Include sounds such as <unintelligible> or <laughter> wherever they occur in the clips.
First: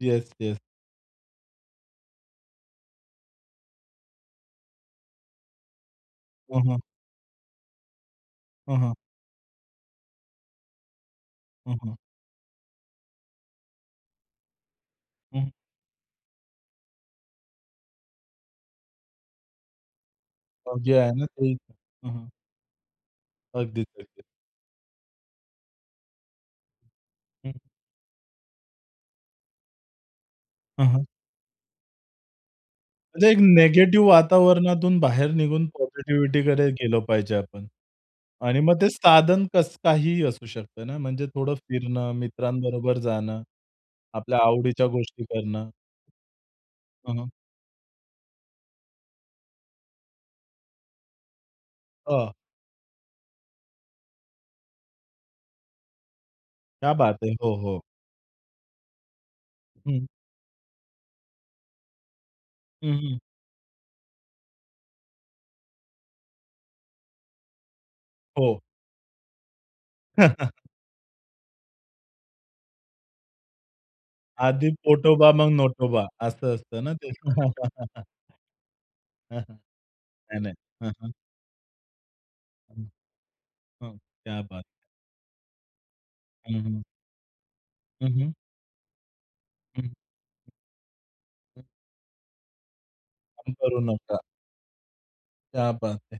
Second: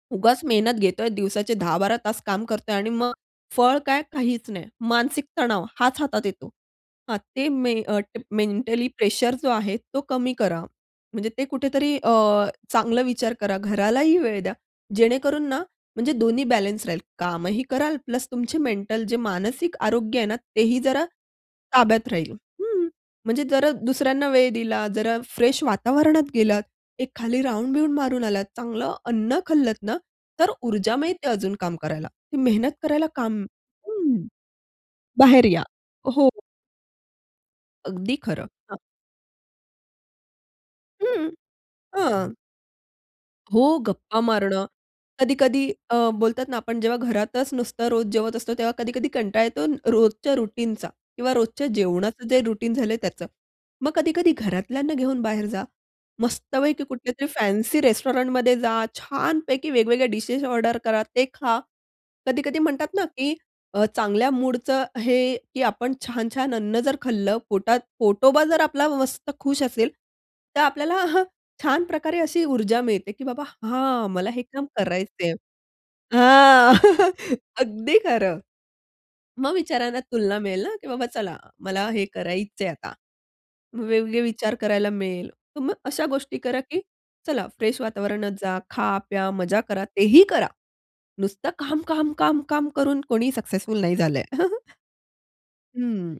Yes, उगाच yes. मेहनत घेतोय. दिवसाचे 10-12 तास काम करतोय आणि मग फळ काय? काहीच नाही. मानसिक तणाव हाच हातात येतो हं, हं. हां. ते मे अ, हं, मेंटली हं. प्रेशर जो आहे तो कमी करा. म्हणजे ते हं, कुठेतरी हं. अ, चांगला विचार करा. घरालाही वेळ द्या. जेणेकरून हं. ना म्हणजे दोन्ही बॅलन्स राहील. कामही कराल प्लस तुमचे मेंटल जे मानसिक आरोग्य आहे ना अ, तेही जे जरा आहे ना ते ताब्यात हं, हं. राहील हं. म्हणजे जरा अगदीच, <unintelligible> दुसऱ्यांना वेळ दिला, जरा फ्रेश वातावरणात गेलात, एक खाली हं. राउंड-बिउंड मारून आलात, चांगलं अन्न खाल्लत ना, तर हं, ऊर्जा हं. मिळते अजून काम करायला. ते मेहनत करायला म्हणजे एक काम निगेटिव्ह हं, वातावरणातून बाहेर बाहेर या. निघून हो. पॉझिटिव्हिटीकडे गेलो पाहिजे आपण. अगदी खरं. आणि मग ते साधन कसं काहीही असू शकतं ना. म्हणजे हं, थोडं फिरणं, हां. मित्रांबरोबर जाणं, हो, गप्पा आपल्या मारणं. आवडीच्या गोष्टी कधी-कधी करणं. अ, बोलतात ना आपण जेव्हा हं, हं. घरातच नुसतं रोज जेवत असतो. तेव्हा कधी-कधी कंटाळा येतो रोजच्या रूटीनचा किंवा रोजच्या जेवणाचं हां. जे रुटीन झालंय त्याचं. मग कधी-कधी घरातल्यांना घेऊन बाहेर जा. मस्तपैकी क्या बात कुठल्यातरी है! हो, फॅन्सी हो. रेस्टॉरंटमध्ये जा. छानपैकी हं. वेगवेगळ्या डिशेस ऑर्डर करा, ते खा. कधी-कधी हं, म्हणतात ना हं. की अ, चांगल्या मूडचं हे की आपण छान-छान अन्न जर खाल्लं, पोटात पोटोबा हो. जर आपला मस्त खुश असेल, हं, हं. तर आपल्याला हं, छान प्रकारे अशी ऊर्जा मिळते की बाबा हां. मला हे काम आधी पोटोबा, करायचंय मग नोटोबा. असं हां, असतं ना ते. <chuckles> अगदी <chuckles> खरं. हं, हं. मग विचारांना तुलना नाही, नाही. मिळेल ना की हं, बाबा हं. चला. मला हे करायचंय हं, आता. मग हं. वेगवेगळे क्या विचार बात है! करायला मिळेल. तर मग अशा गोष्टी करा, हं, की हं. चला फ्रेश हं, वातावरणात हं जा, खा, प्या, मजा करा. हं तेही करा. नुसतं काम, काम, काम, काम करून कोणीही काम सक्सेसफुल करू नाही नका. झालंय. <chuckles> क्या बात हं. है!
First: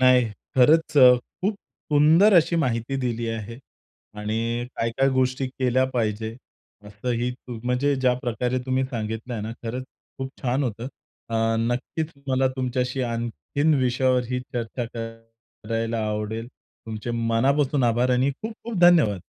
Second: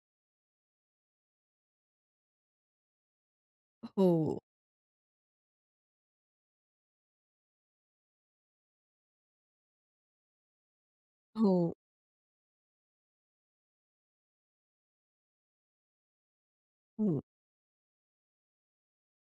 नाही खरंच अ, खूप सुंदर अशी माहिती दिली आहे हो. आणि काय-काय गोष्टी केल्या पाहिजे. असंही तू म्हणजे ज्या प्रकारे तुम्ही सांगितल ना खरंच खूप छान होतं. अ, हो. नक्कीच मला तुमच्याशी आणखीन विषयावर ही चर्चा करायला आवडेल. तुमचे हं. मनापासून आभार आणि खूप-खूप धन्यवाद.